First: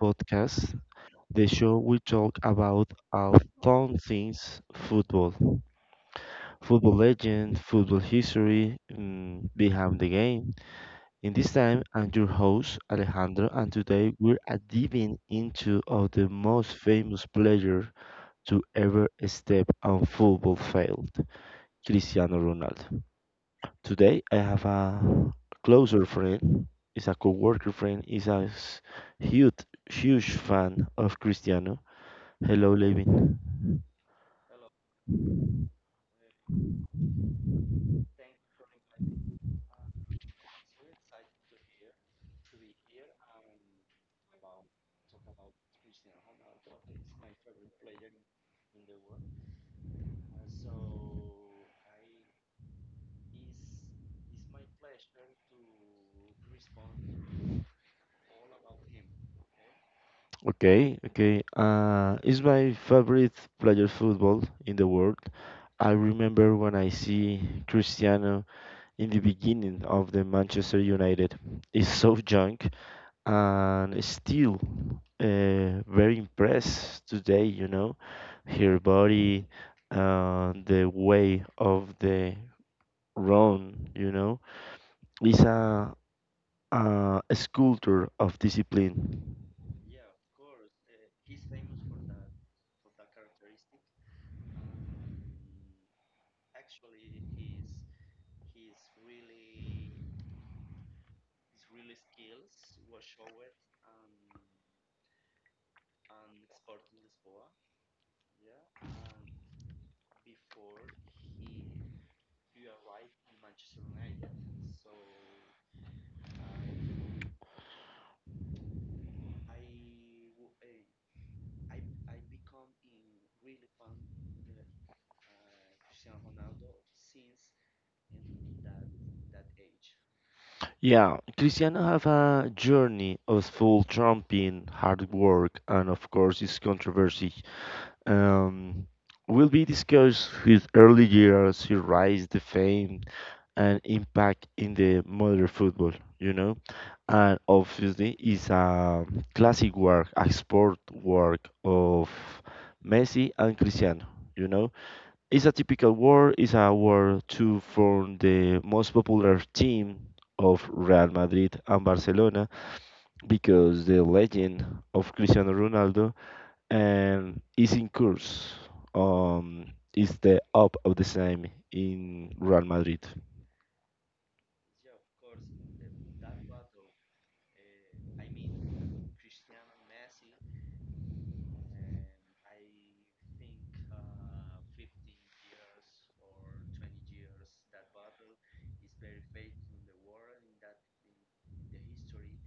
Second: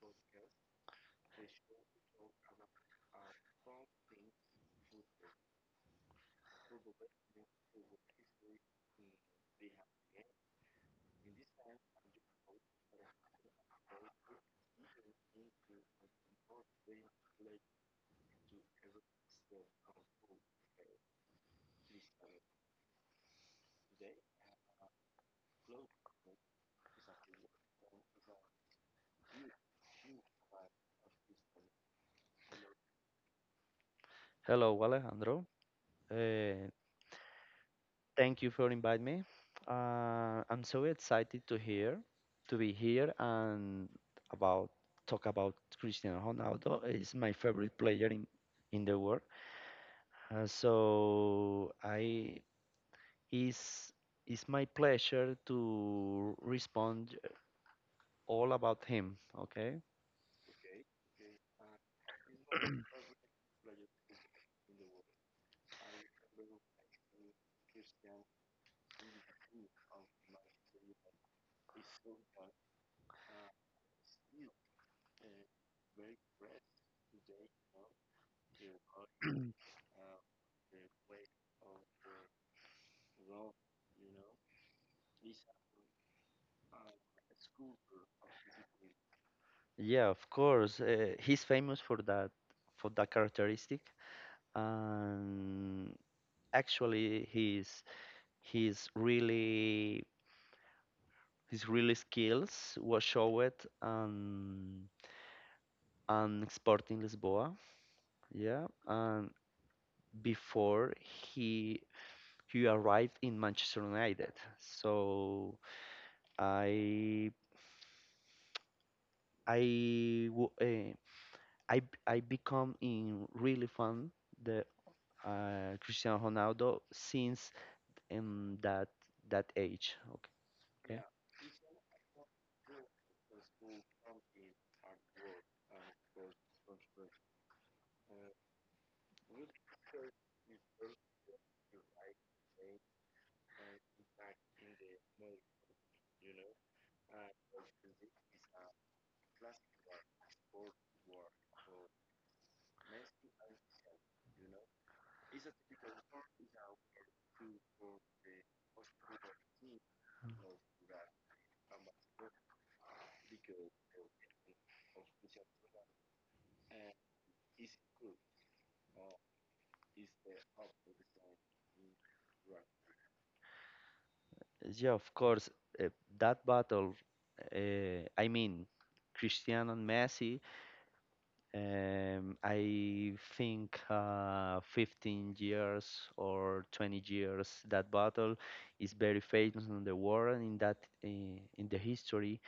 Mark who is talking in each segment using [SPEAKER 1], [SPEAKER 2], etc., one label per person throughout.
[SPEAKER 1] podcast, the show we talk about our fun things football, football legend, football history behind the game. In this time, I'm your host Alejandro, and today we're diving into of the most famous player to ever step on football field, Cristiano Ronaldo. Today I have a closer friend, is a coworker friend, huge huge fan of Cristiano. Hello, Levin.
[SPEAKER 2] Hello, Alejandro. Uh, Thank you for inviting me. I'm so excited to hear, to be here and about talk about Cristiano Ronaldo. He's my favorite player in the world. So I is it's my pleasure to respond all about him. Okay.
[SPEAKER 1] Okay, okay. It's my favorite player football in the world. I remember when I see Cristiano in the beginning of the Manchester United. He's so young, and still very impressed today, you know, her body, the way of the run, you know, is a sculptor of discipline.
[SPEAKER 2] Yeah, of course. He's famous for that characteristic, and actually, he's His really his really skills was showed um, on Sporting Lisboa. Yeah, and before he arrived in Manchester United. So I I wo- eh, I b- I become in really fan the Cristiano Ronaldo since um, that that age. Okay.
[SPEAKER 1] Yeah, Cristiano have a journey of full tramping, hard work, and of course, his controversy. Um, will be discussed his early years, his rise to fame, and impact in the modern football, you know. And obviously, it's a classic work, a sport work of Messi and Cristiano, you know. It's a typical war, it's a war to form the most popular team of
[SPEAKER 2] Okay.
[SPEAKER 1] Real Madrid and Barcelona because the legend of Cristiano Ronaldo and is in course um is the up of the same in Real Madrid.
[SPEAKER 2] Yeah, of course. Uh, that battle, I mean, Cristiano and Messi, I think 15 years or 20 years, that battle is very famous in the world and in the history,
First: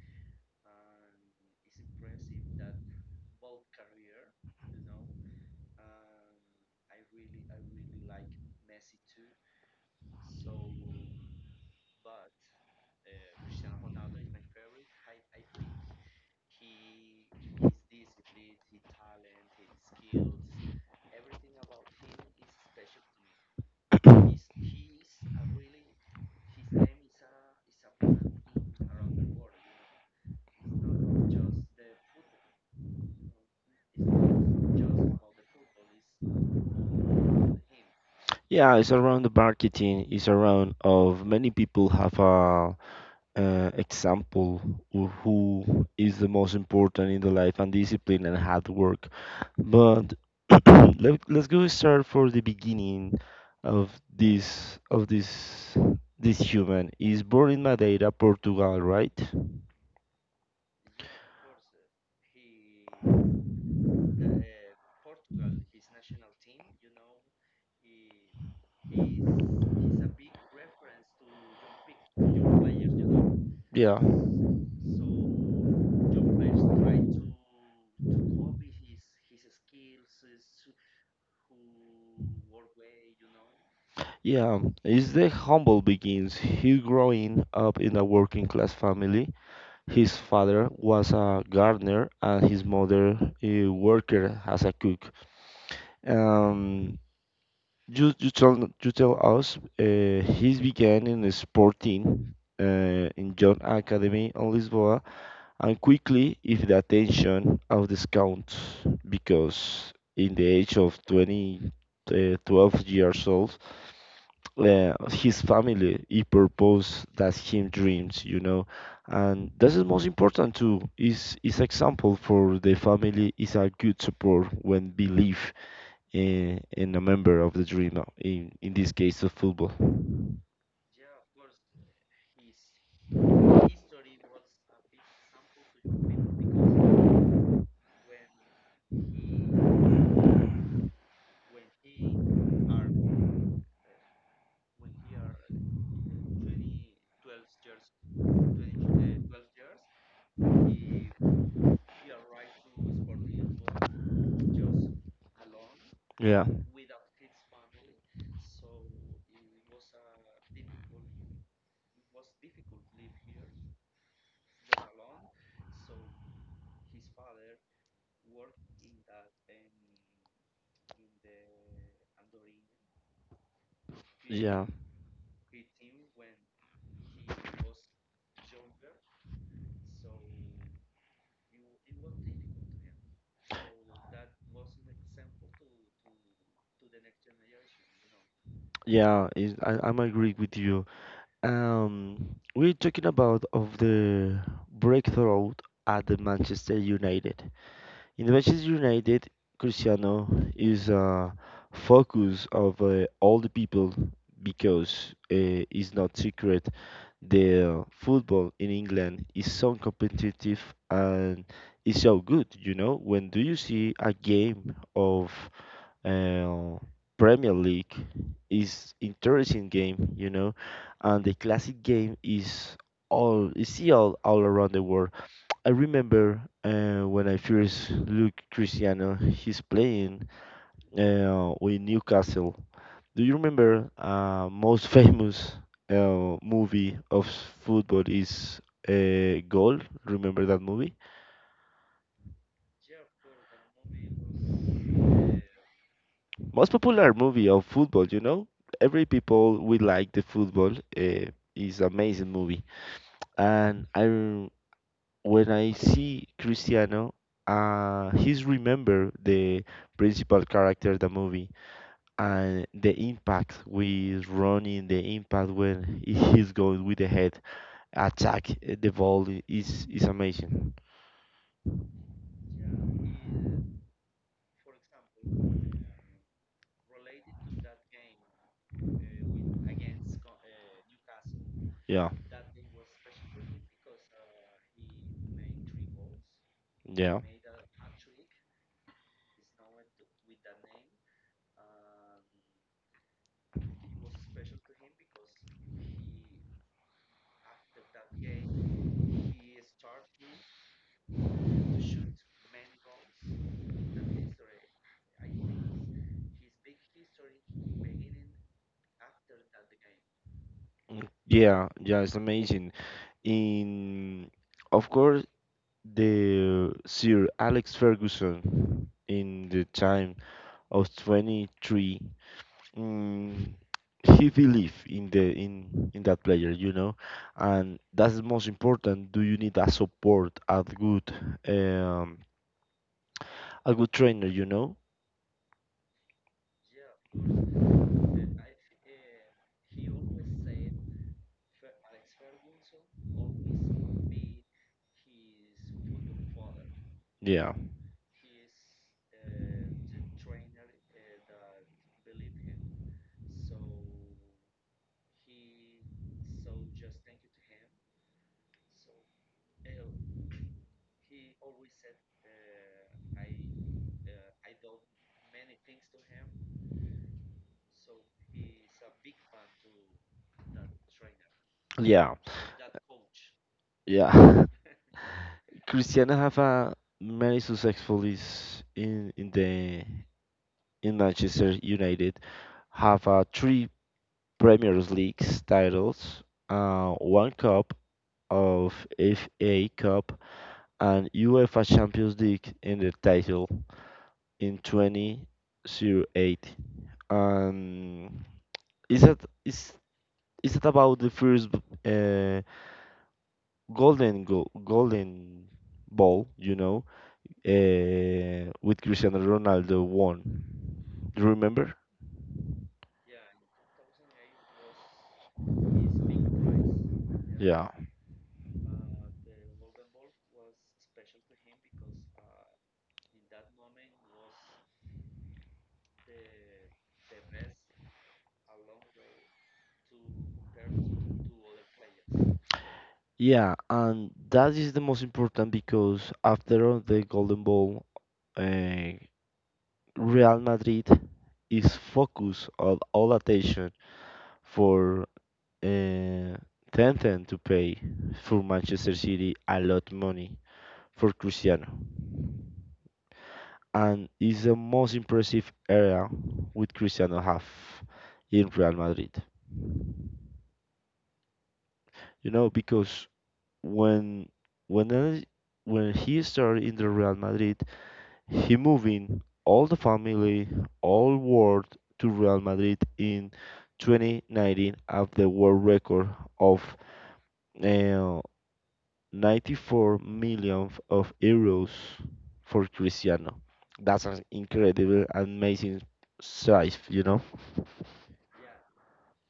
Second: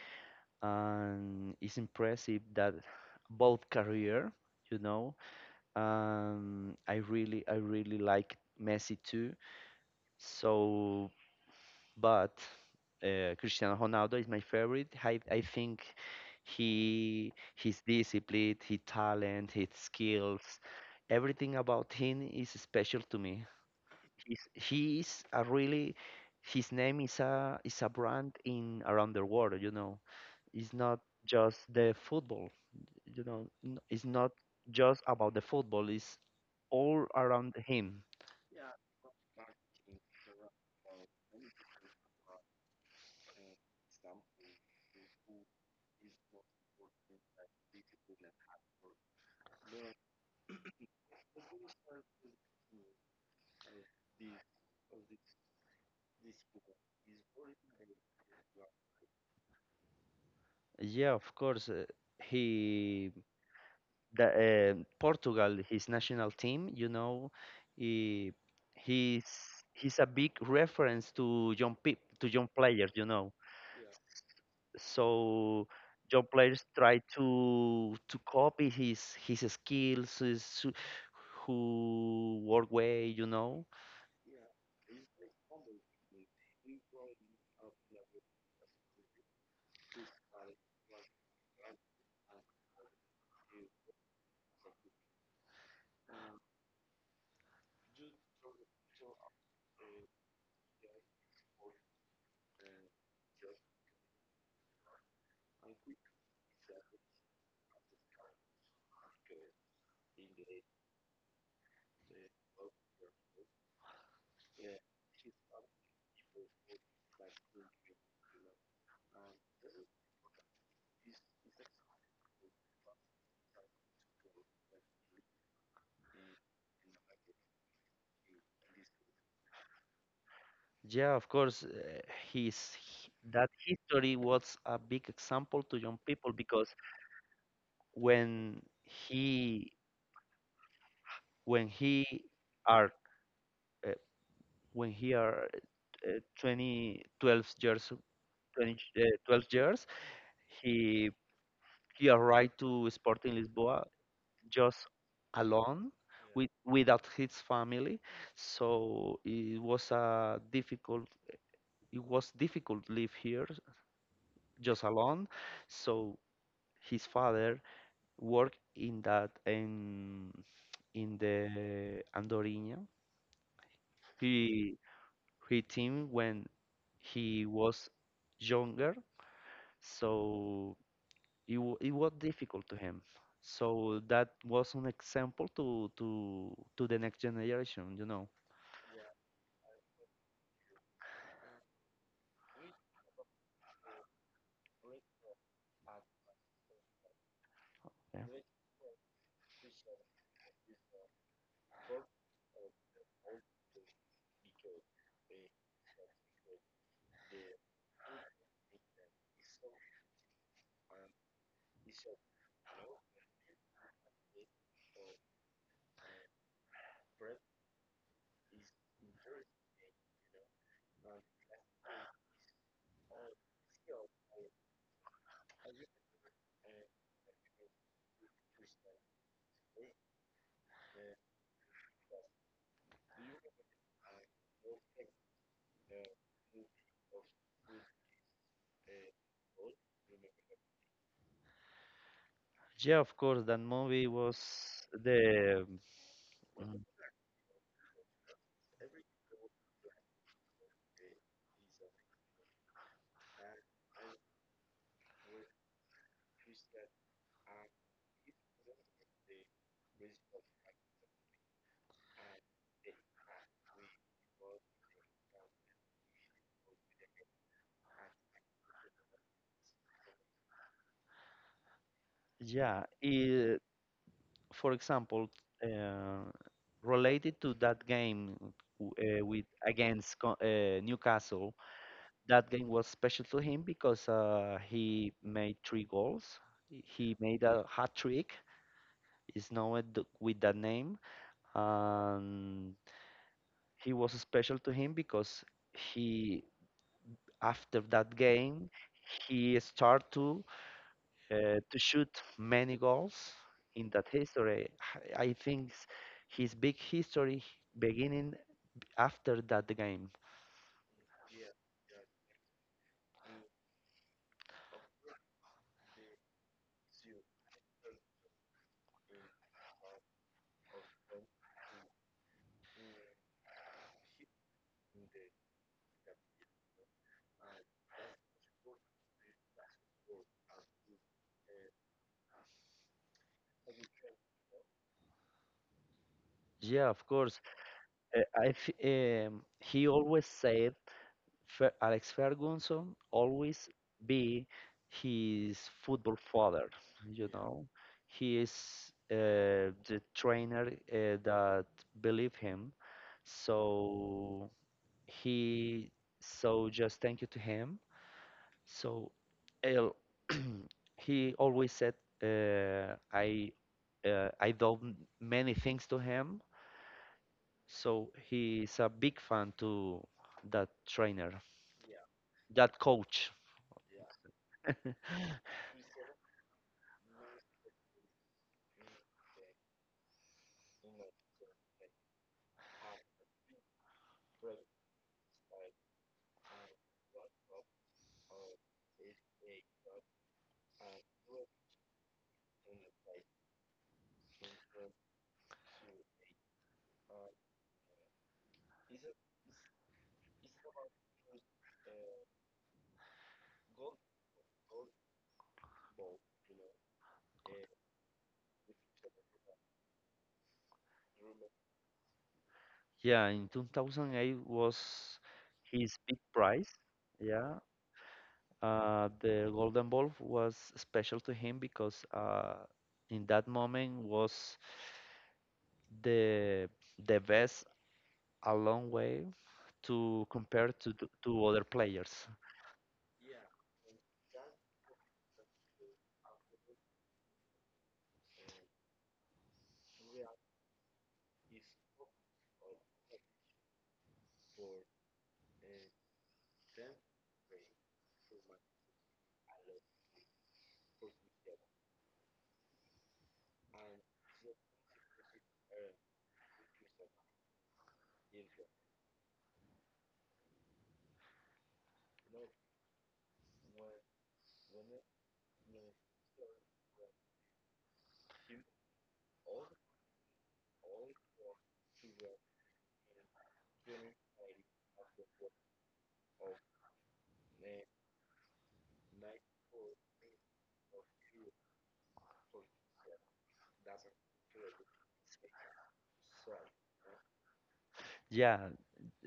[SPEAKER 2] and it's impressive that both career, you know, I really like Messi too. So, but Cristiano Ronaldo is my favorite. I think he his discipline, his talent, his skills, everything about him is special to me. He's, he is a really his name is a brand in around the world. It's not just the football. It's not just about the football. It's all around him.
[SPEAKER 1] Yeah, it's around the marketing. It's around of many people have a example of who is the most important in the life and discipline and hard work. But let's go start for the beginning of this this human. Is born in Madeira, Portugal, right?
[SPEAKER 2] Yeah, of course. He the Portugal, his national team, he, he's he's a big reference to young peop to young players.
[SPEAKER 1] Yeah.
[SPEAKER 2] So young players try to copy his skills, his, who work way.
[SPEAKER 1] Yeah, as the humble begins, he growing up in a working class family. His father was a gardener and his mother a worker as a cook. Um, you tell you tell us he began in a sport team in John Academy on Lisboa and quickly if the attention of the scouts because in the age of 20, 12 years old his family he purpose that him dreams, you know, and this is most important too, is example for the family, is a good support when believe in a member of the dream in this case of football.
[SPEAKER 2] Yeah, of course, that history was a big example to young people because when he when he are uh, when he are 20, 12 years, 20, 12 years, he he arrived to Sporting Lisboa just alone
[SPEAKER 1] Yeah,
[SPEAKER 2] with without his family. So it was difficult live here just alone. So his father worked in that in the Andorinha.
[SPEAKER 1] yeah,
[SPEAKER 2] He he team when he was younger. So it was difficult to him. So that was an example to the next generation.
[SPEAKER 1] yeah. I, I'm agree with you um we're talking about of the breakthrough at the Manchester United.
[SPEAKER 2] Yeah,
[SPEAKER 1] In Manchester United, Cristiano is a focus of all the people because it's not secret the football in England is so competitive and is so good. You know, when do you see a game of uh, Premier League is interesting game. You know, and the classic game is all you see all around the world. I remember when I first look Cristiano, he's playing with Newcastle. Do you remember most famous movie of football is Goal? Remember that movie?
[SPEAKER 2] yeah, of course, that movie was the
[SPEAKER 1] Most
[SPEAKER 2] mm,
[SPEAKER 1] popular movie of football, you know? Every people will like the football. Is amazing movie. And when I see Cristiano, he's remember the principal character of the movie and the impact with running, the impact when he's going with the head attack the is amazing.
[SPEAKER 2] yeah. It, for example, uh, related to that game with against Newcastle,
[SPEAKER 1] Yeah,
[SPEAKER 2] that game was special to him because he made three goals. He
[SPEAKER 1] yeah.
[SPEAKER 2] made a hat trick. Is known with that name, and he was special to him because he after that game he started to shoot many goals in that history. His big history beginning after that game.
[SPEAKER 1] Mm, yeah, yeah. It's amazing. In of course the Sir Alex Ferguson in the time of 23 mm, he believe in the in that player, you know, and that's the most important. Do you need a support, um, a good trainer, you know?
[SPEAKER 2] Yeah, of course. He always said Alex Ferguson always be his football father. You
[SPEAKER 1] Yeah,
[SPEAKER 2] know, he is the trainer that believe him. So he, so just thank you to him. So el- he always said, uh, I, I do many things to him. So he's a big fan to that trainer,
[SPEAKER 1] yeah,
[SPEAKER 2] that coach.
[SPEAKER 1] yeah. Cristiano have a many successful is in the in Manchester United have three Premier League titles, one cup of FA Cup and UEFA Champions League in the title in 2008. And is that is is it about the first uh, golden ball? You know, with Cristiano Ronaldo won. Do you remember?
[SPEAKER 2] Yeah, in 2008 was his big prize. Yeah,
[SPEAKER 1] Yeah.
[SPEAKER 2] the Golden Ball was special to him because in that moment was the the best a long way to compare to other players.
[SPEAKER 1] Yeah, and that is the most important because after all the golden ball, uh, Real Madrid is focus of all attention for uh, Tenten to pay for Manchester City a lot money for Cristiano, and is the most impressive area with Cristiano have in Real Madrid. You know because when when I- when he started in the Real Madrid, he moving all the family, all world to Real Madrid in 2019 at the world record of uh, 94 million of euros for Cristiano. That's an incredible, amazing size, you know.
[SPEAKER 2] Yeah,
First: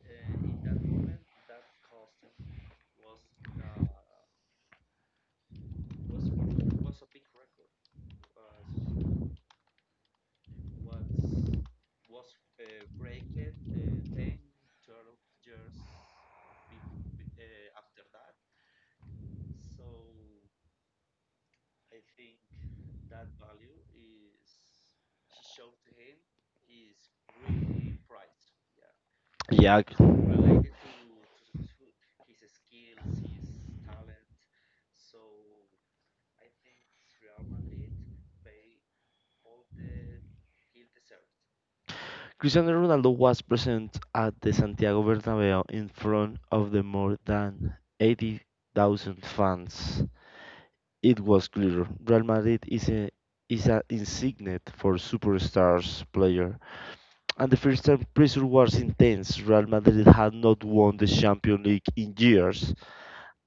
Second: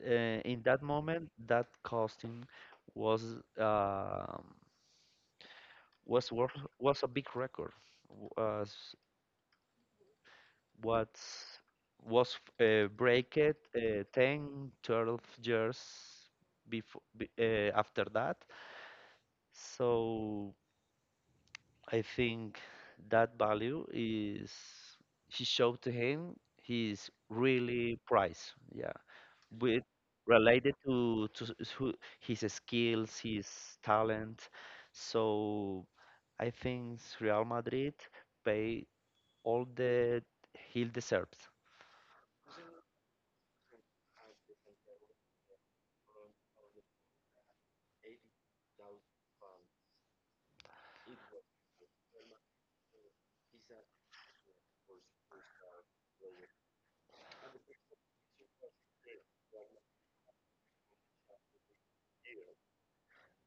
[SPEAKER 2] in that moment, that costume was um was worth was a big record. Was What was breaked 10, 12 years before after that. So I think that value is he showed to him his really price. Yeah,
[SPEAKER 1] Yeah,
[SPEAKER 2] with related to his skills, his talent. So I think Real Madrid pay all that he deserves.
[SPEAKER 1] Cristiano Ronaldo was present at the Santiago Bernabeu in front of the more than 80,000 fans. It was clear Real Madrid is a is an insignia for superstars player. And the first time pressure was intense. Real Madrid had not won the Champions League in years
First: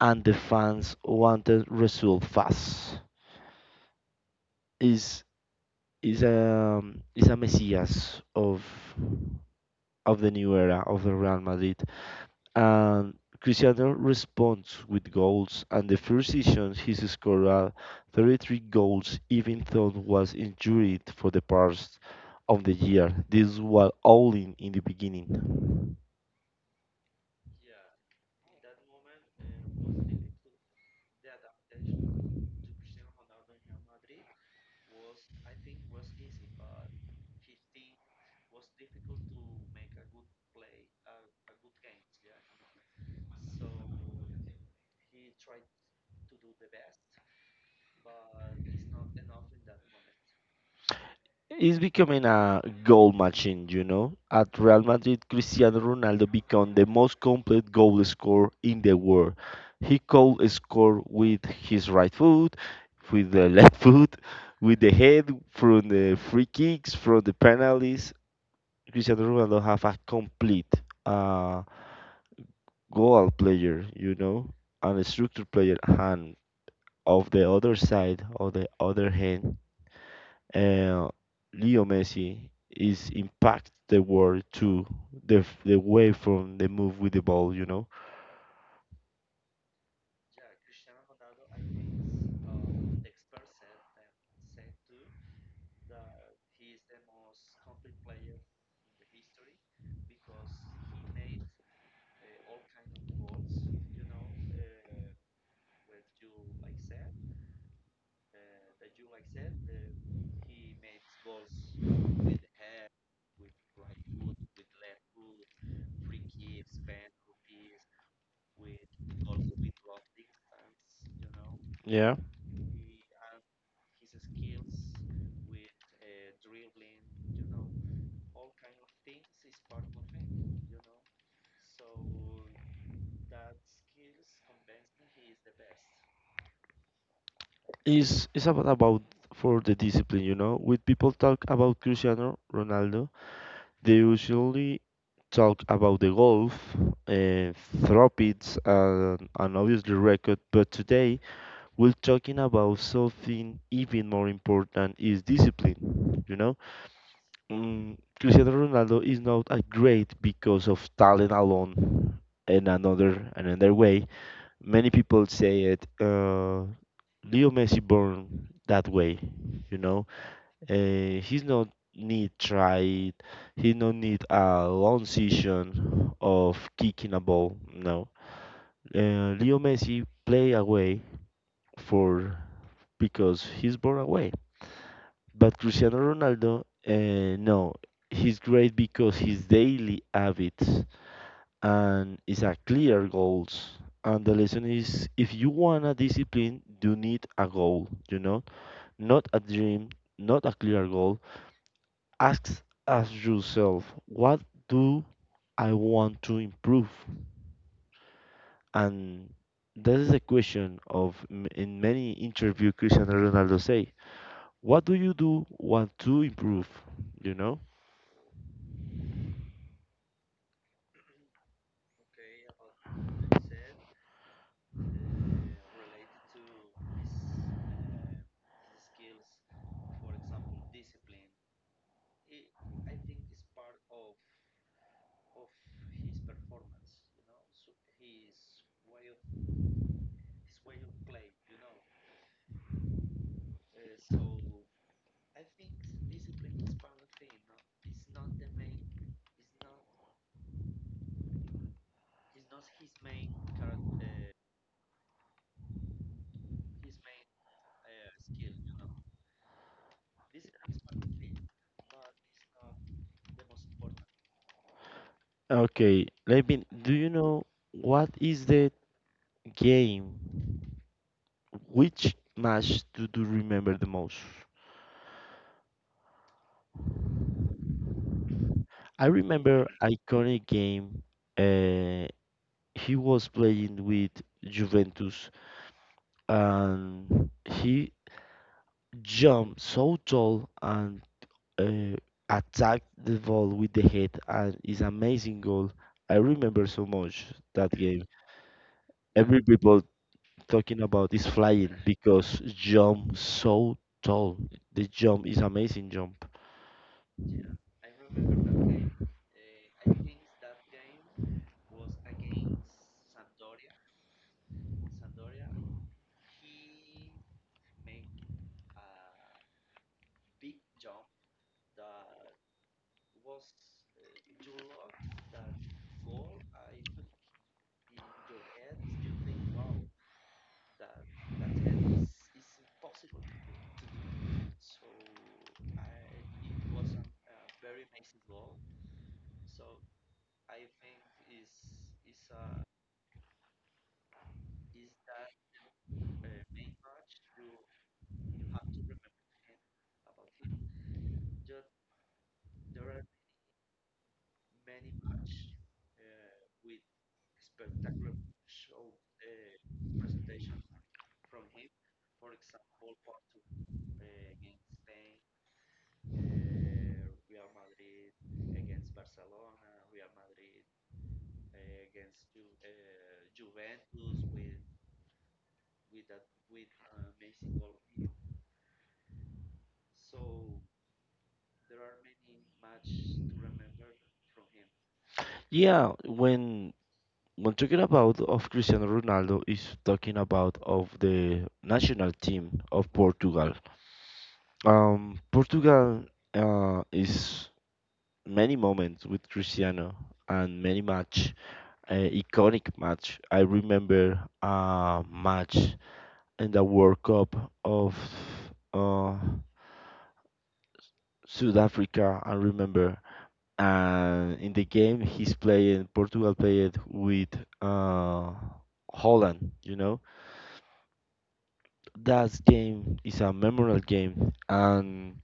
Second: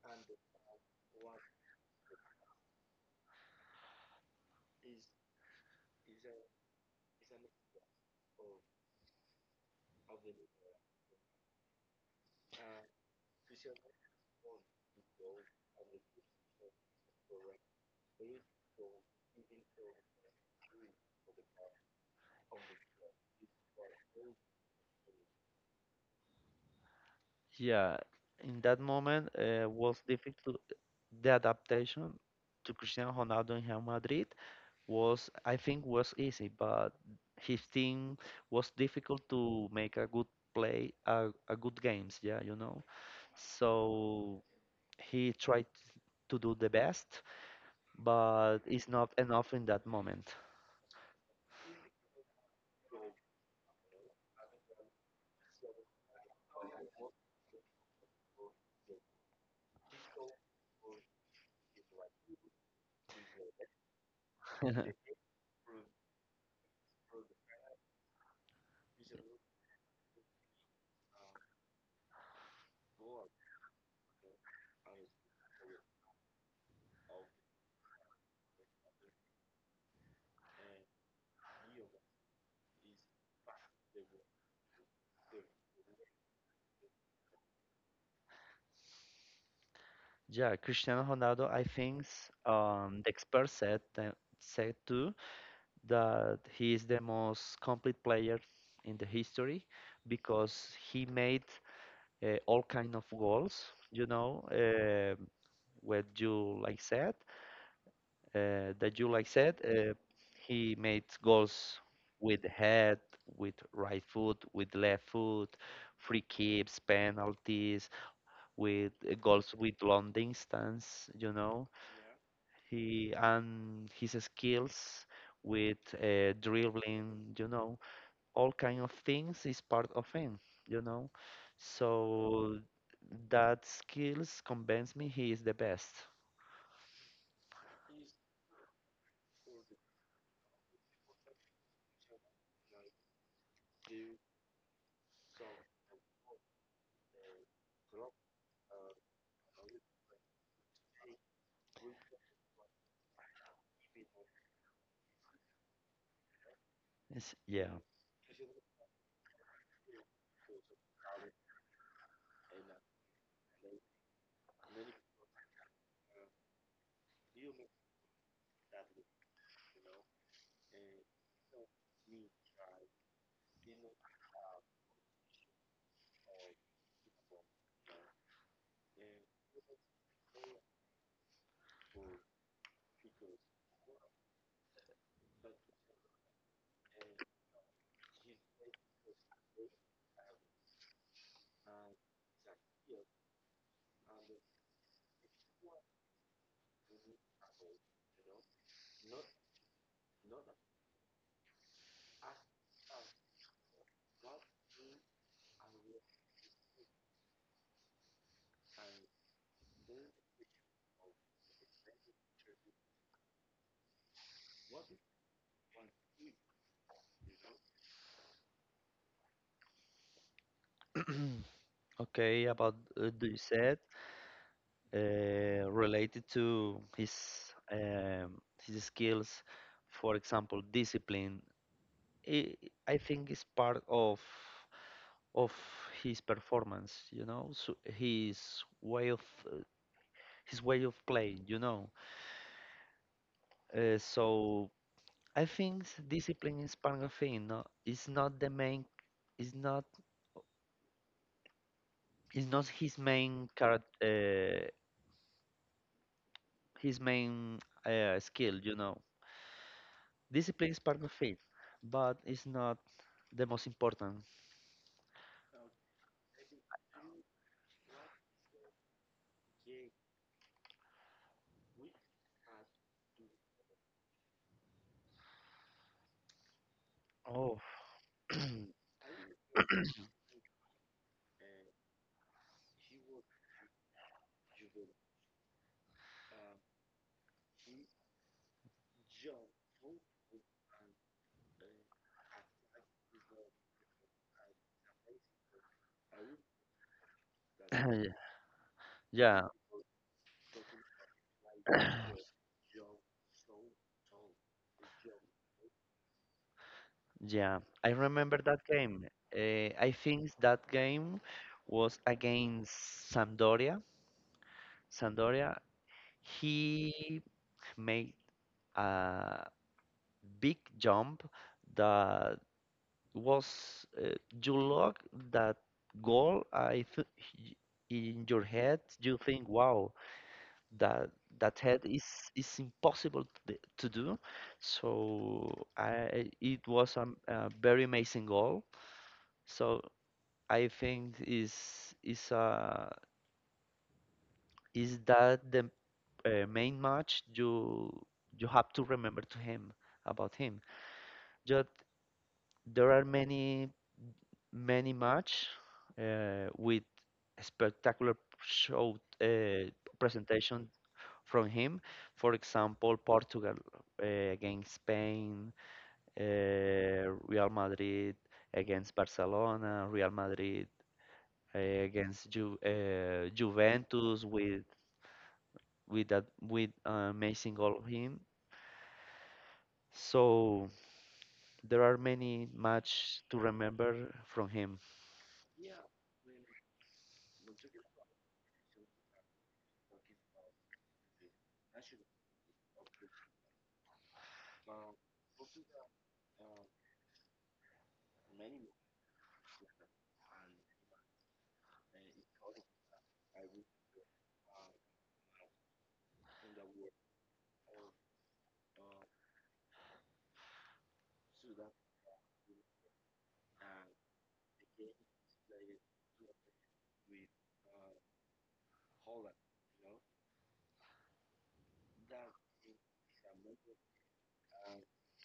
[SPEAKER 1] and the fans wanted result fast. Is is a is a messias of the new era of the Real Madrid and Cristiano responds with goals, and the first season he scored 33 goals even though he was injured for the part of the year. This was all in the beginning.
[SPEAKER 2] Yeah, in that moment was difficult. The adaptation to Cristiano Ronaldo in Real Madrid was, I think, was easy, but his team was difficult to make a good play, a good games. Yeah, you know. So he tried to do the best, but it's not enough in that moment.
[SPEAKER 1] He's becoming a goal machine, you know. At Real Madrid, Cristiano Ronaldo became the most complete goal scorer in the world. He could score with his right foot, with the left foot, with the head from the free kicks, from the penalties. Cristiano Ronaldo have a complete uh, goal player, you know, and a structure player, and of the other side, of the other hand, uh, Leo Messi is impact the world to the way from the move with the ball, you know.
[SPEAKER 2] Yeah, Cristiano Ronaldo, I think, the expert said that, said too, that he is the most complete player in the history because he made all kind of goals. You know, what you like said, that you like said, he made goals with head, with right foot, with left foot, free kicks, penalties, with goals with long distance. You know,
[SPEAKER 1] Yeah,
[SPEAKER 2] he and his skills with dribbling. You know, all kind of things is part of him, you know. So that skills convince me he is the best.
[SPEAKER 1] is it's about for the discipline, you know. With people talk about Cristiano Ronaldo, they usually talk about the golf, uh, thropids, and obviously record, but today we're talking about something even more important is discipline. You know,
[SPEAKER 2] It's, yeah.
[SPEAKER 1] mm, Cristiano Ronaldo is not a great because of talent alone. In another way, many people say it. Leo Messi born that way, you know he's not need tried. He no need a long session of kicking a ball. No. Leo Messi play away for because he's born away. But Cristiano Ronaldo, no, he's great because his daily habits and is a clear goals. And the lesson is, if you want a discipline, you need a goal. You know, not a dream, not a clear goal, Ask ask yourself, what do I want to improve? And that is a question of in many interview Cristiano Ronaldo say, what do you do want to improve? You know?
[SPEAKER 2] Okay, about do you said related to his skills, for example, discipline. I I think is part of his performance. You know, so way of uh, his way of playing. You know, so I think discipline is part of him. No, it's not the main. It's not. It's not his main character. His main skill. You know, discipline is part of it, but it's not the most important.
[SPEAKER 1] Okay, let me. Do you know what is the game? Which match do you remember the most?
[SPEAKER 2] Oh,
[SPEAKER 1] I remember iconic game. Uh, he was playing with Juventus, and he jumped so tall and uh, attacked the ball with the head, and it's amazing goal. I remember so much that game. Every
[SPEAKER 2] yeah,
[SPEAKER 1] people talking about is flying because jump so tall. The jump is amazing jump.
[SPEAKER 2] yeah. I remember that game. I think that game was against Sampdoria. Sampdoria. He made a big jump that was you look that goal, I th in your head you think, wow, that that head is impossible to, to do. So I it was a very amazing goal. So I think is uh is that the main match you have to remember to him about him. There are many match with spectacular show presentation from him. For example, Portugal against Spain, uh, Real Madrid against Barcelona, Real Madrid against Ju Juventus with amazing goal of him. So there are many match to remember from him.
[SPEAKER 1] Yeah, when talking about of Cristiano Ronaldo is talking about of the national team of Portugal. Portugal is many moments with Cristiano and many match, iconic match. I remember a match in the World Cup of uh, South Africa. I remember, and in the game he's playing Portugal played with uh, Holland. You know that game is a memorable game and.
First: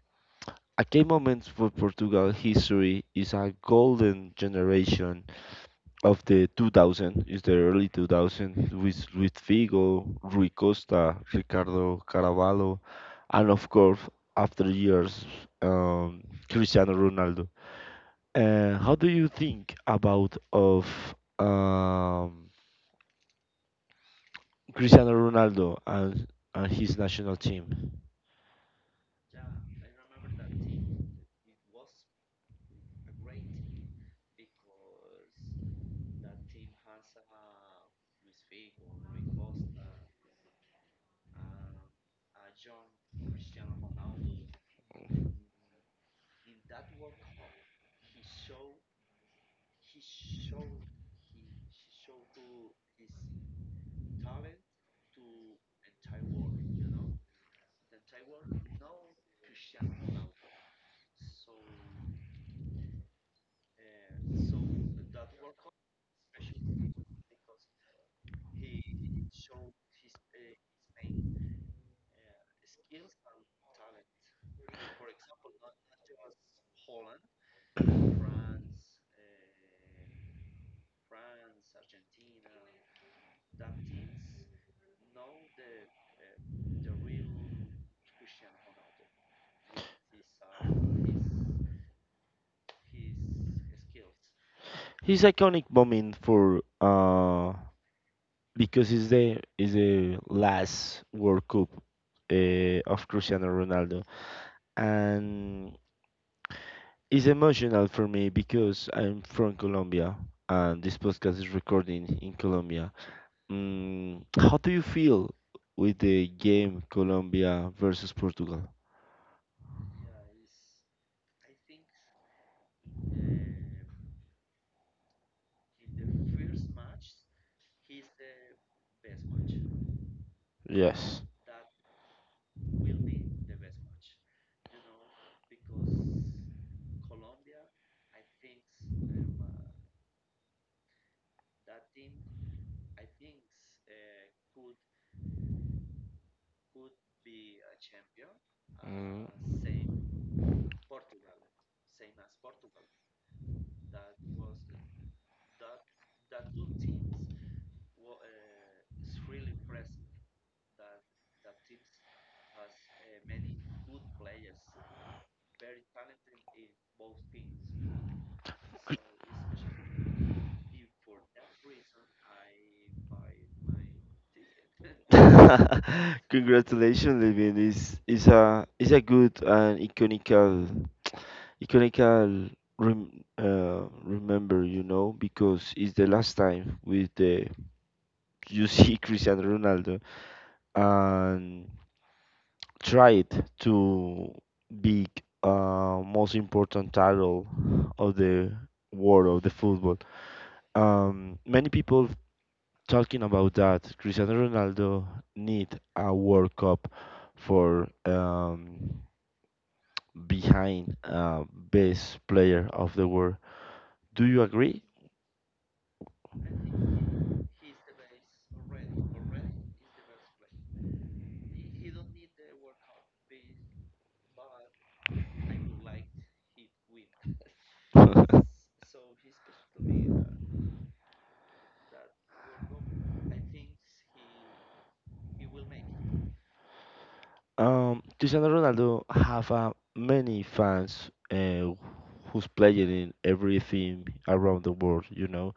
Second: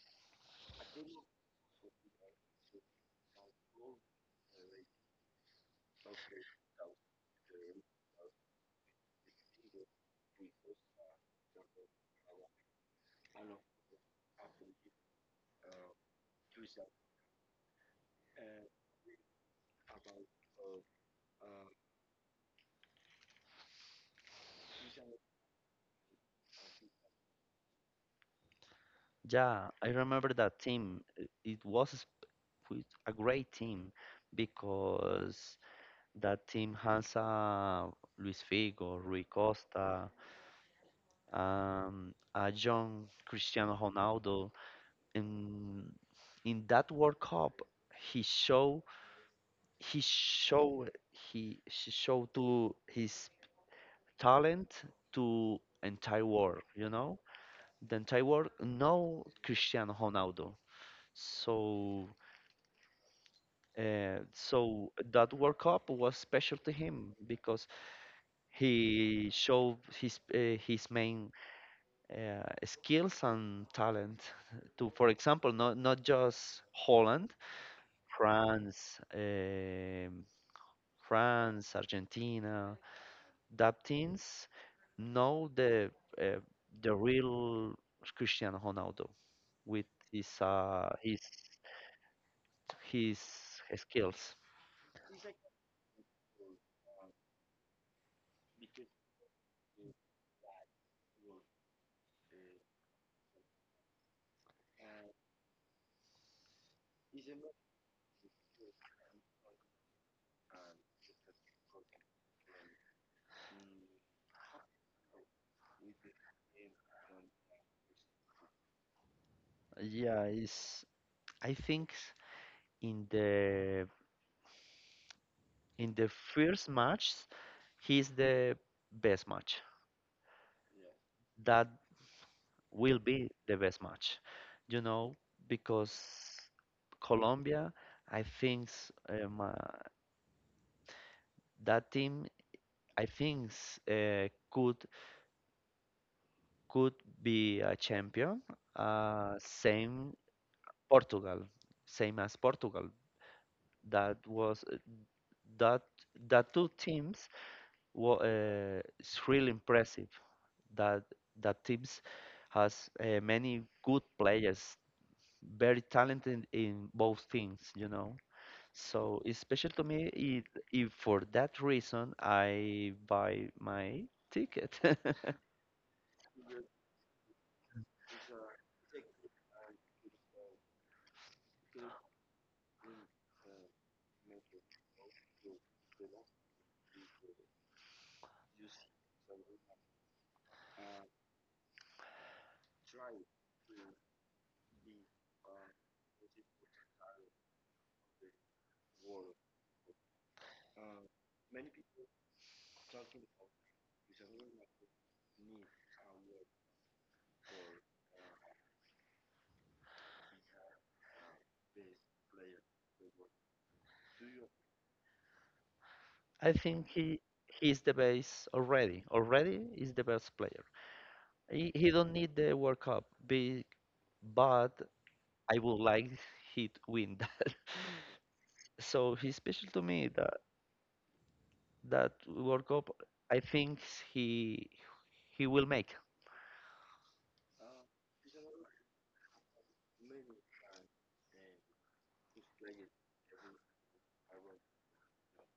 [SPEAKER 1] A key moment for Portugal history is a golden generation of the 2000 is the early 2000 with Figo, Rui Costa, Ricardo Carvalho, and of course after years um, Cristiano Ronaldo. How do you think about of um, Cristiano Ronaldo and his national team?
[SPEAKER 2] Yeah, I remember that team. It was with a great team because that team has Luis Figo, Rui Costa, a young Cristiano Ronaldo. In in that World Cup, he show he show he sh- showed to his talent to entire world. You know, the entire world know Cristiano Ronaldo. So so that World Cup was special to him because he showed his main skills and talent to, for example, not just Holland, France, France, Argentina, that teams know uh, the real Cristiano Ronaldo with his uh, his his skills.
[SPEAKER 1] His iconic moment for because it's the is the last World Cup of Cristiano Ronaldo and it's emotional for me because I'm from Colombia and this podcast is recording in Colombia. Mm, how do you feel with the game Colombia versus Portugal?
[SPEAKER 2] Yeah, is I think. in the in the first match he's the best match,
[SPEAKER 1] Yes.
[SPEAKER 2] that will be the best match, you know, because Colombia, I think, um, uh, that team, I think, uh, could could be a champion, uh, same portugal same as Portugal. That was that that two teams were, it's really impressive that that teams has many good players, very talented in both teams. So it's special to me. If for that reason I buy my ticket.
[SPEAKER 1] Congratulations, Levin. Is a good and iconical iconical rem, remember, you know, because it's the last time with the you see Cristiano Ronaldo and tried to be most important title of the world of the football. Many people talking about that. Cristiano Ronaldo need a World Cup for behind best player of the world. Do you agree?
[SPEAKER 2] I think he's the best already. Already is the best player. He don't need the World Cup, but I would like he to win that. So he's special to me. That World Cup, I think he he will make.
[SPEAKER 1] Cristiano Ronaldo have many fans who's playing in everything around the world. You know,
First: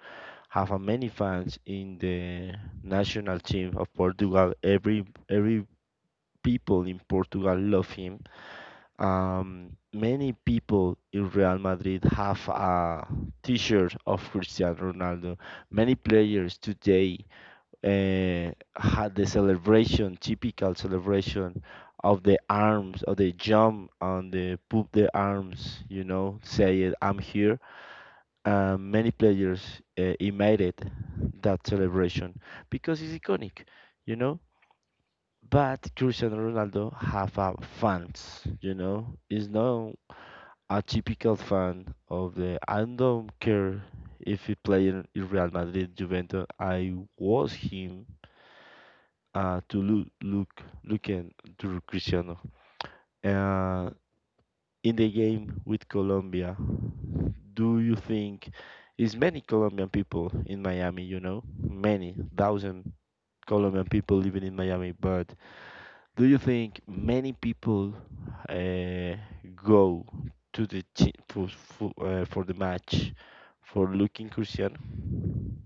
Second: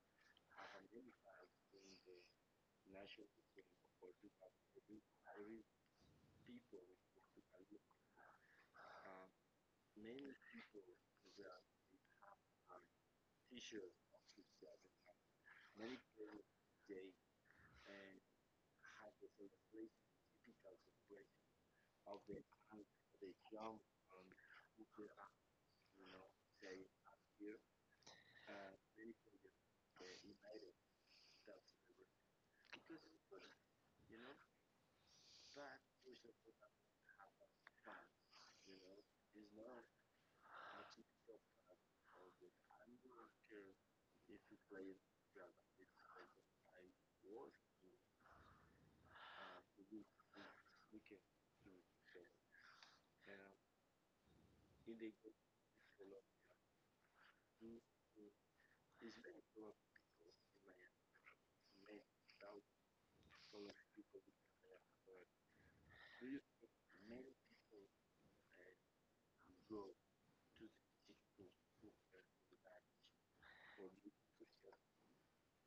[SPEAKER 1] have many fans in the national team of Portugal. Every people in Portugal love him. Many people in Real Madrid have a T-shirt of Cristiano Ronaldo. Many players today had the celebration, typical celebration of the arms, of the jump and the put the arms, you know, say it, I'm here. Many players imitated that celebration because it's iconic, you know. But Cristiano Ronaldo have a fans, you know. He's not a typical fan of the. I don't care if he play in Real Madrid, Juventus. I was him to looking to Cristiano. Uh, in the game with Colombia, do you think is many Colombian people in Miami? You know, many thousand Colombian people living in Miami, but do you think many people uh, go to the for the match for looking Cristiano?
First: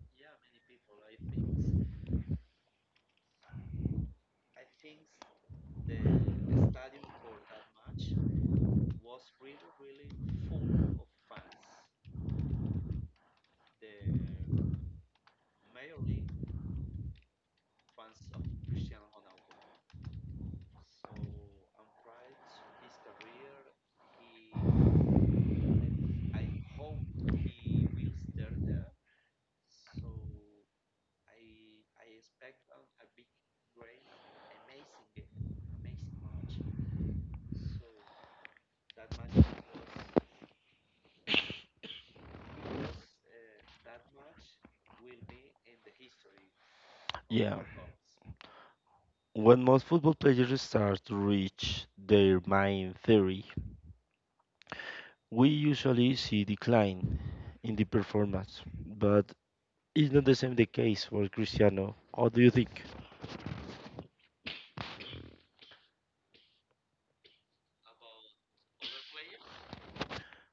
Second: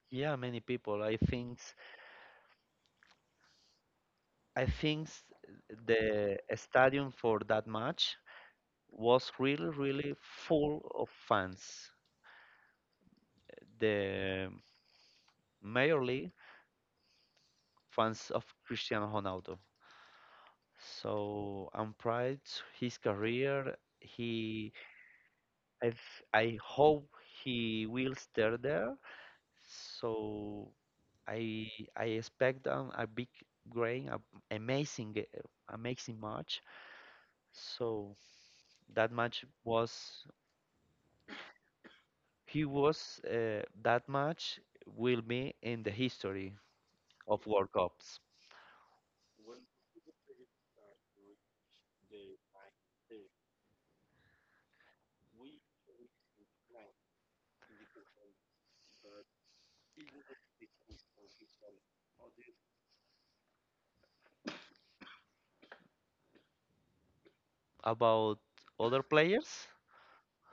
[SPEAKER 2] Yeah, many people. I think the stadium for that match was really, really full of fans. The mainly fans of Cristiano Ronaldo. So I'm proud his career. He I I hope he will stay there. So I I expect a big grain, a amazing amazing match. So that match was he was that match will be in the history of
[SPEAKER 1] Yeah.
[SPEAKER 2] World Cups.
[SPEAKER 1] When most football players start to reach their main theory, we usually see decline in the performance, but it's not the same the case for Cristiano. What do you think?
[SPEAKER 2] About other players,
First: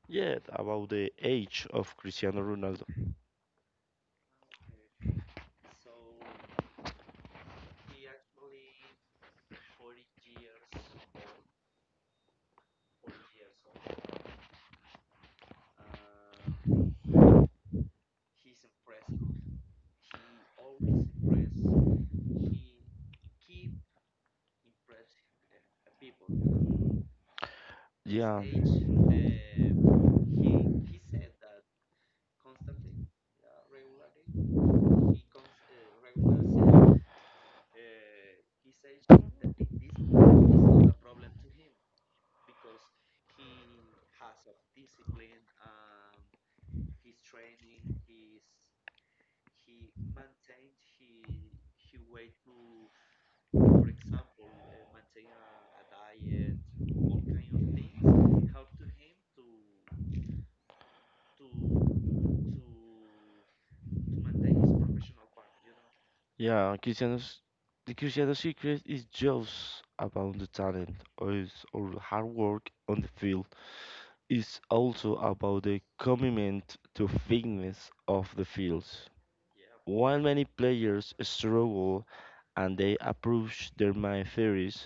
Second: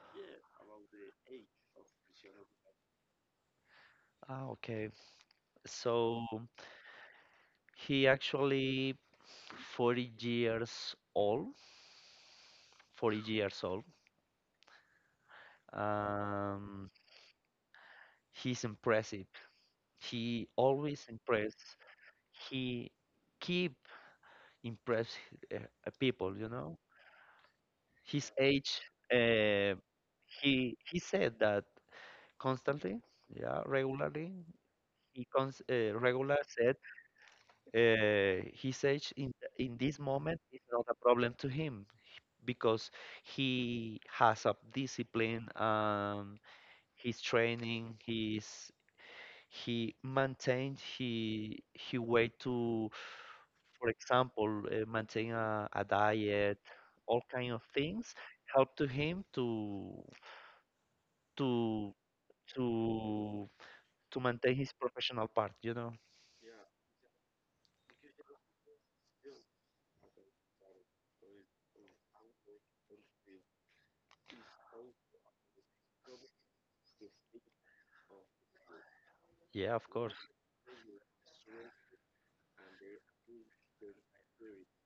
[SPEAKER 1] Yeah, about the age of Cristiano Ronaldo.
[SPEAKER 2] ah, okay. So he actually 40 years old, 40 years old. Um, he's impressive. He always impress. He keep impress people. You know, his
[SPEAKER 1] Yeah.
[SPEAKER 2] age. Uh, he said that constantly. Yeah, regularly. He cons regular said his age in this moment is not a problem to him because he has a discipline and his training, his he maintained he way to, for example, maintain a diet, all kind of things help to him to to to maintain his professional part.
[SPEAKER 1] Yeah, Cristiano's the Cristiano secret is just about the talent or is or hard work on the field. It's also about the commitment to fitness of the fields.
[SPEAKER 2] Yeah, of course.
[SPEAKER 1] While many players struggle and they approach their mind theories,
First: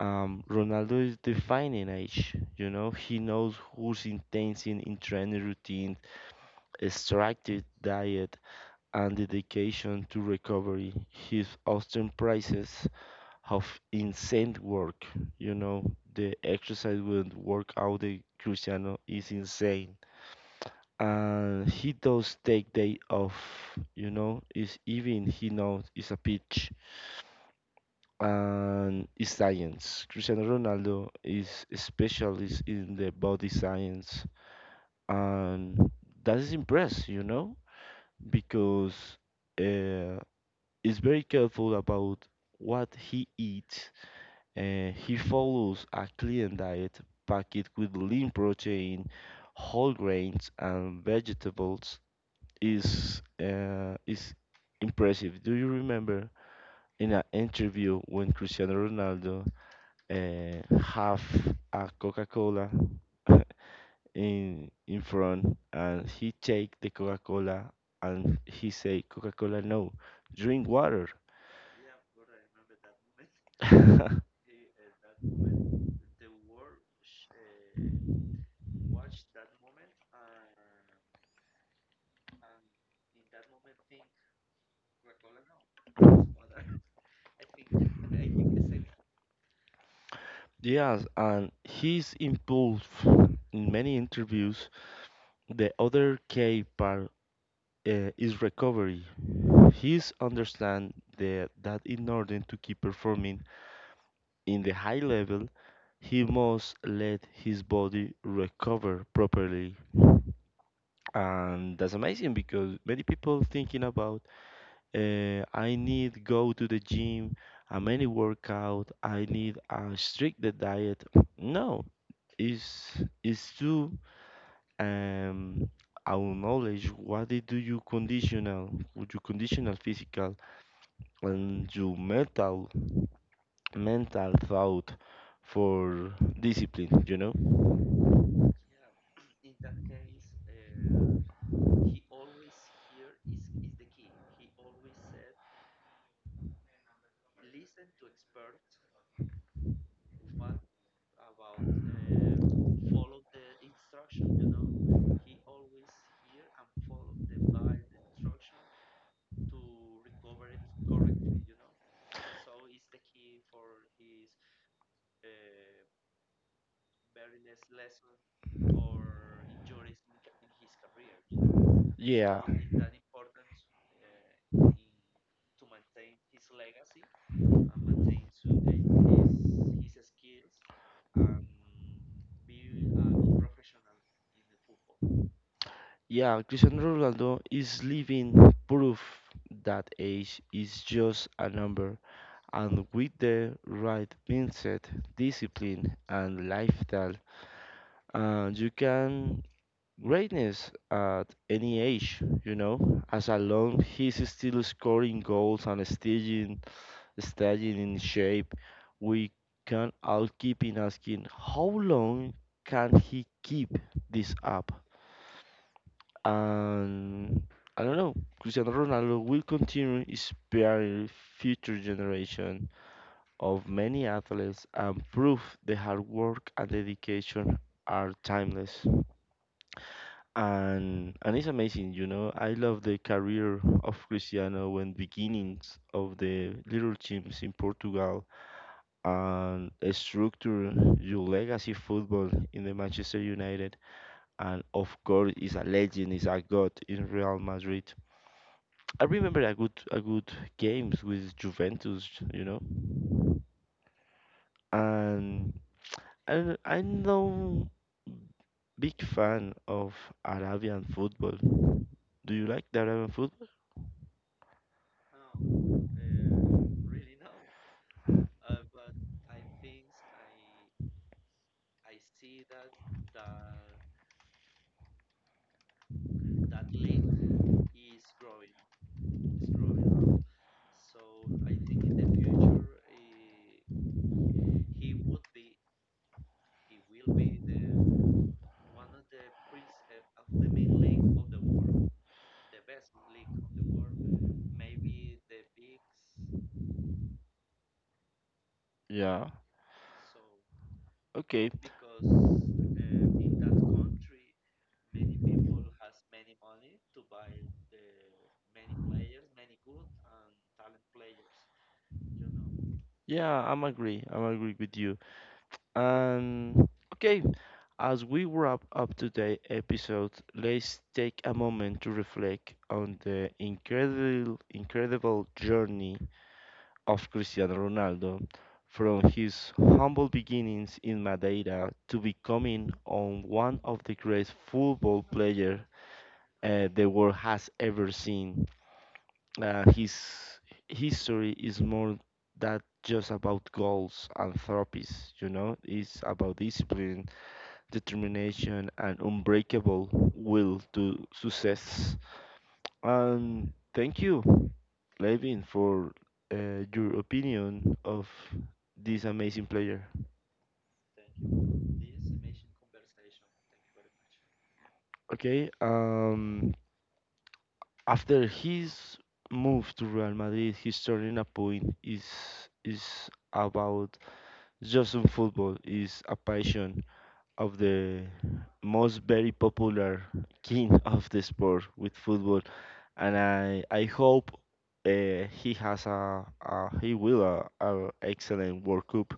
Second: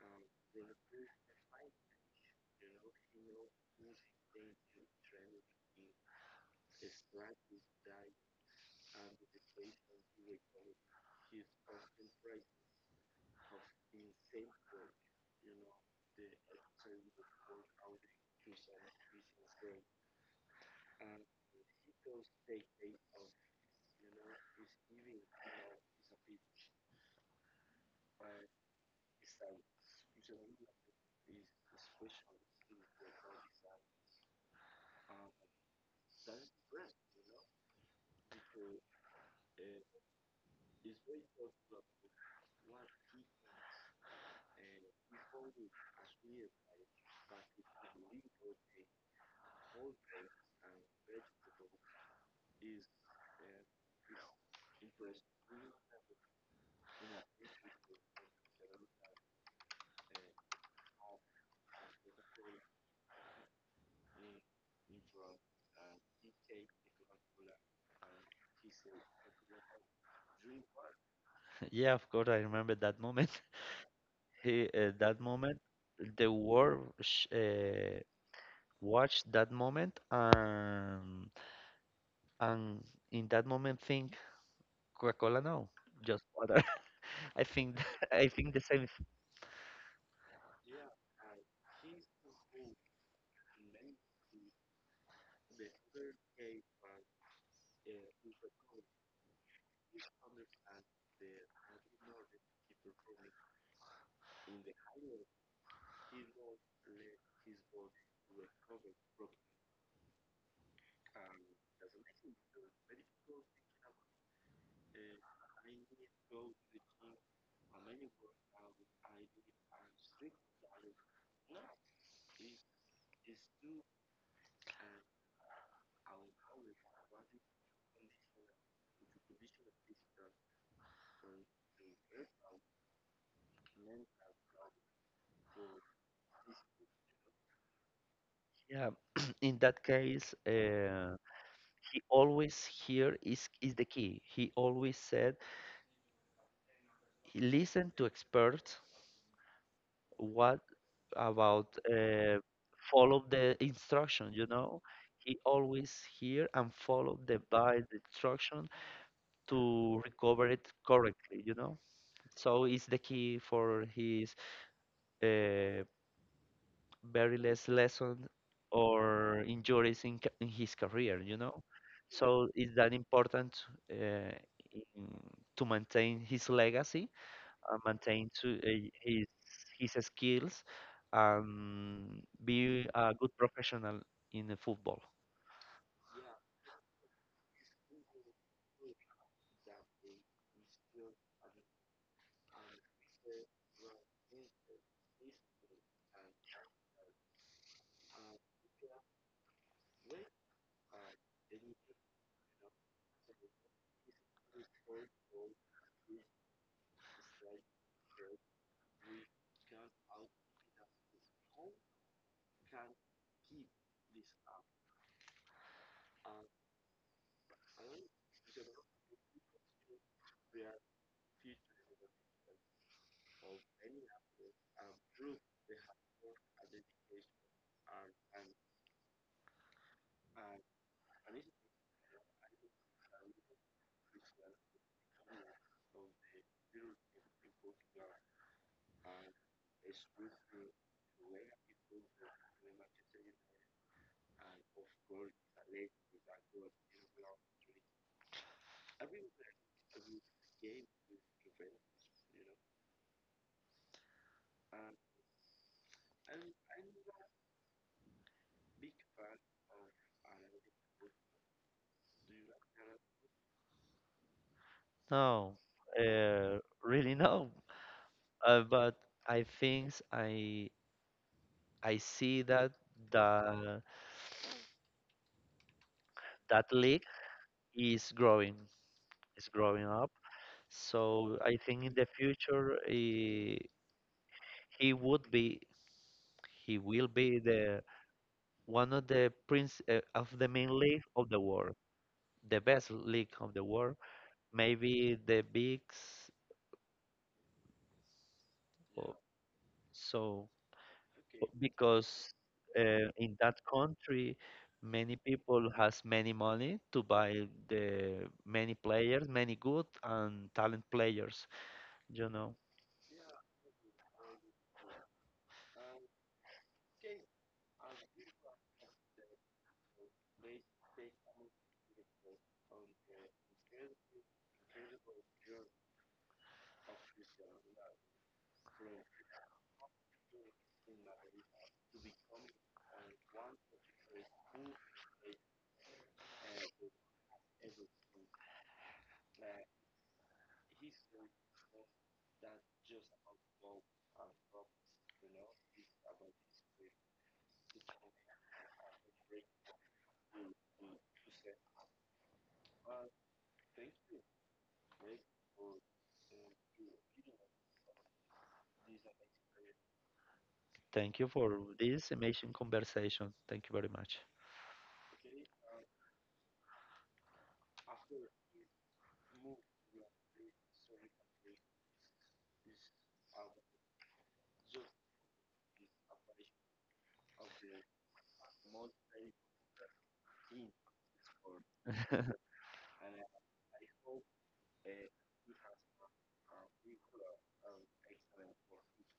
[SPEAKER 1] Ronaldo is defining age. You know, he knows who's intensing in training routine, extractive diet, and dedication to recovery. His Austin prices of insane work. You know, the exercise and workout the Cristiano is insane, and he does take day off. You know, is even he knows it's a pitch and it's science. Cristiano Ronaldo is a specialist in the body science, and that is impressive. You know, because uh, is very careful about what he eats. He follows a clean diet packed with lean protein, whole grains, and vegetables. Is is impressive. Do you remember in an interview when Cristiano Ronaldo have a Coca-Cola in front and he take the Coca-Cola and he say Coca-Cola no, drink water.
[SPEAKER 2] Yeah, of course. I remember that moment. He that moment, the world watched that moment and in that moment think Coca-Cola no, just water. I think I think the same.
[SPEAKER 1] Yes, and he's involved in many interviews. The other key part is recovery. He's understand the, that in order to keep performing in the high level, he must let his body recover properly. And that's amazing because many people thinking about I need go to the gym, a many workout, I need a strict the diet. No, it's it's to um our knowledge what they do you conditional with you conditional physical and your mental thought for discipline, you know?
[SPEAKER 2] Yeah, in that case, he always here is the key. He always said, he listen to experts. What about follow the instruction? You know, he always hear and follow the by the instruction to recover it correctly. You know, so it's the key for his uh, very less lesson or injuries in his career.
[SPEAKER 1] Yeah.
[SPEAKER 2] So it's that important uh, in, to maintain his legacy and maintain to, his skills and be a good professional in the football.
[SPEAKER 1] Yeah, Cristiano Ronaldo is living proof that age is just a number, and with the right mindset, discipline, and lifestyle, you can greatness at any age. You know, as a long he's still scoring goals and staying in shape, we can all keep in asking how long can he keep this up? And I don't know, Cristiano Ronaldo will continue inspiring future generation of many athletes and prove the hard work and dedication are timeless. And it's amazing, you know. I love the career of Cristiano when beginnings of the little teams in Portugal and structure your legacy football in the Manchester United and of course is a legend, is a god in Real Madrid. I remember a good games with Juventus, you know, and and I'm no big fan of Arabian football. Do you like the Arabian football?
[SPEAKER 2] No, uh, really no. But I think I see that the that league is growing. Is growing up. So I think in the future he would be he will be the one of the prince of the main league of the world, the best league of the world, maybe the bigs. or-
[SPEAKER 1] Yeah.
[SPEAKER 2] So
[SPEAKER 1] Okay.
[SPEAKER 2] because in that country many people has many money to buy the many players, many good and talent players, you know.
[SPEAKER 1] Yeah, I'm agree. I'm agree with you. And okay, as we wrap up today's episode, let's take a moment to reflect on the incredible journey of Cristiano Ronaldo from his humble beginnings in Madeira to becoming on one of the greatest football players the world has ever seen. His history is more than just about goals and trophies, you know, it's about discipline, determination, and unbreakable will to success. And thank you, Levin, for your opinion of this amazing player.
[SPEAKER 2] Thank you for this amazing conversation. Thank you very much.
[SPEAKER 1] Okay, after his move to Real Madrid, his turning a point is about just on football is a passion of the most very popular king of the sport with football, and I hope he has a he will a excellent World Cup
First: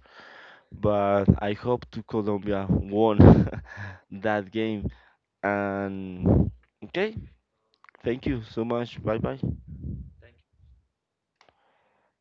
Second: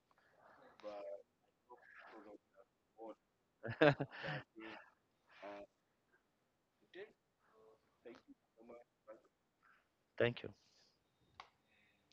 [SPEAKER 1] but I hope to Colombia won that game. And okay, thank you so much. Bye bye.
[SPEAKER 2] Thank you.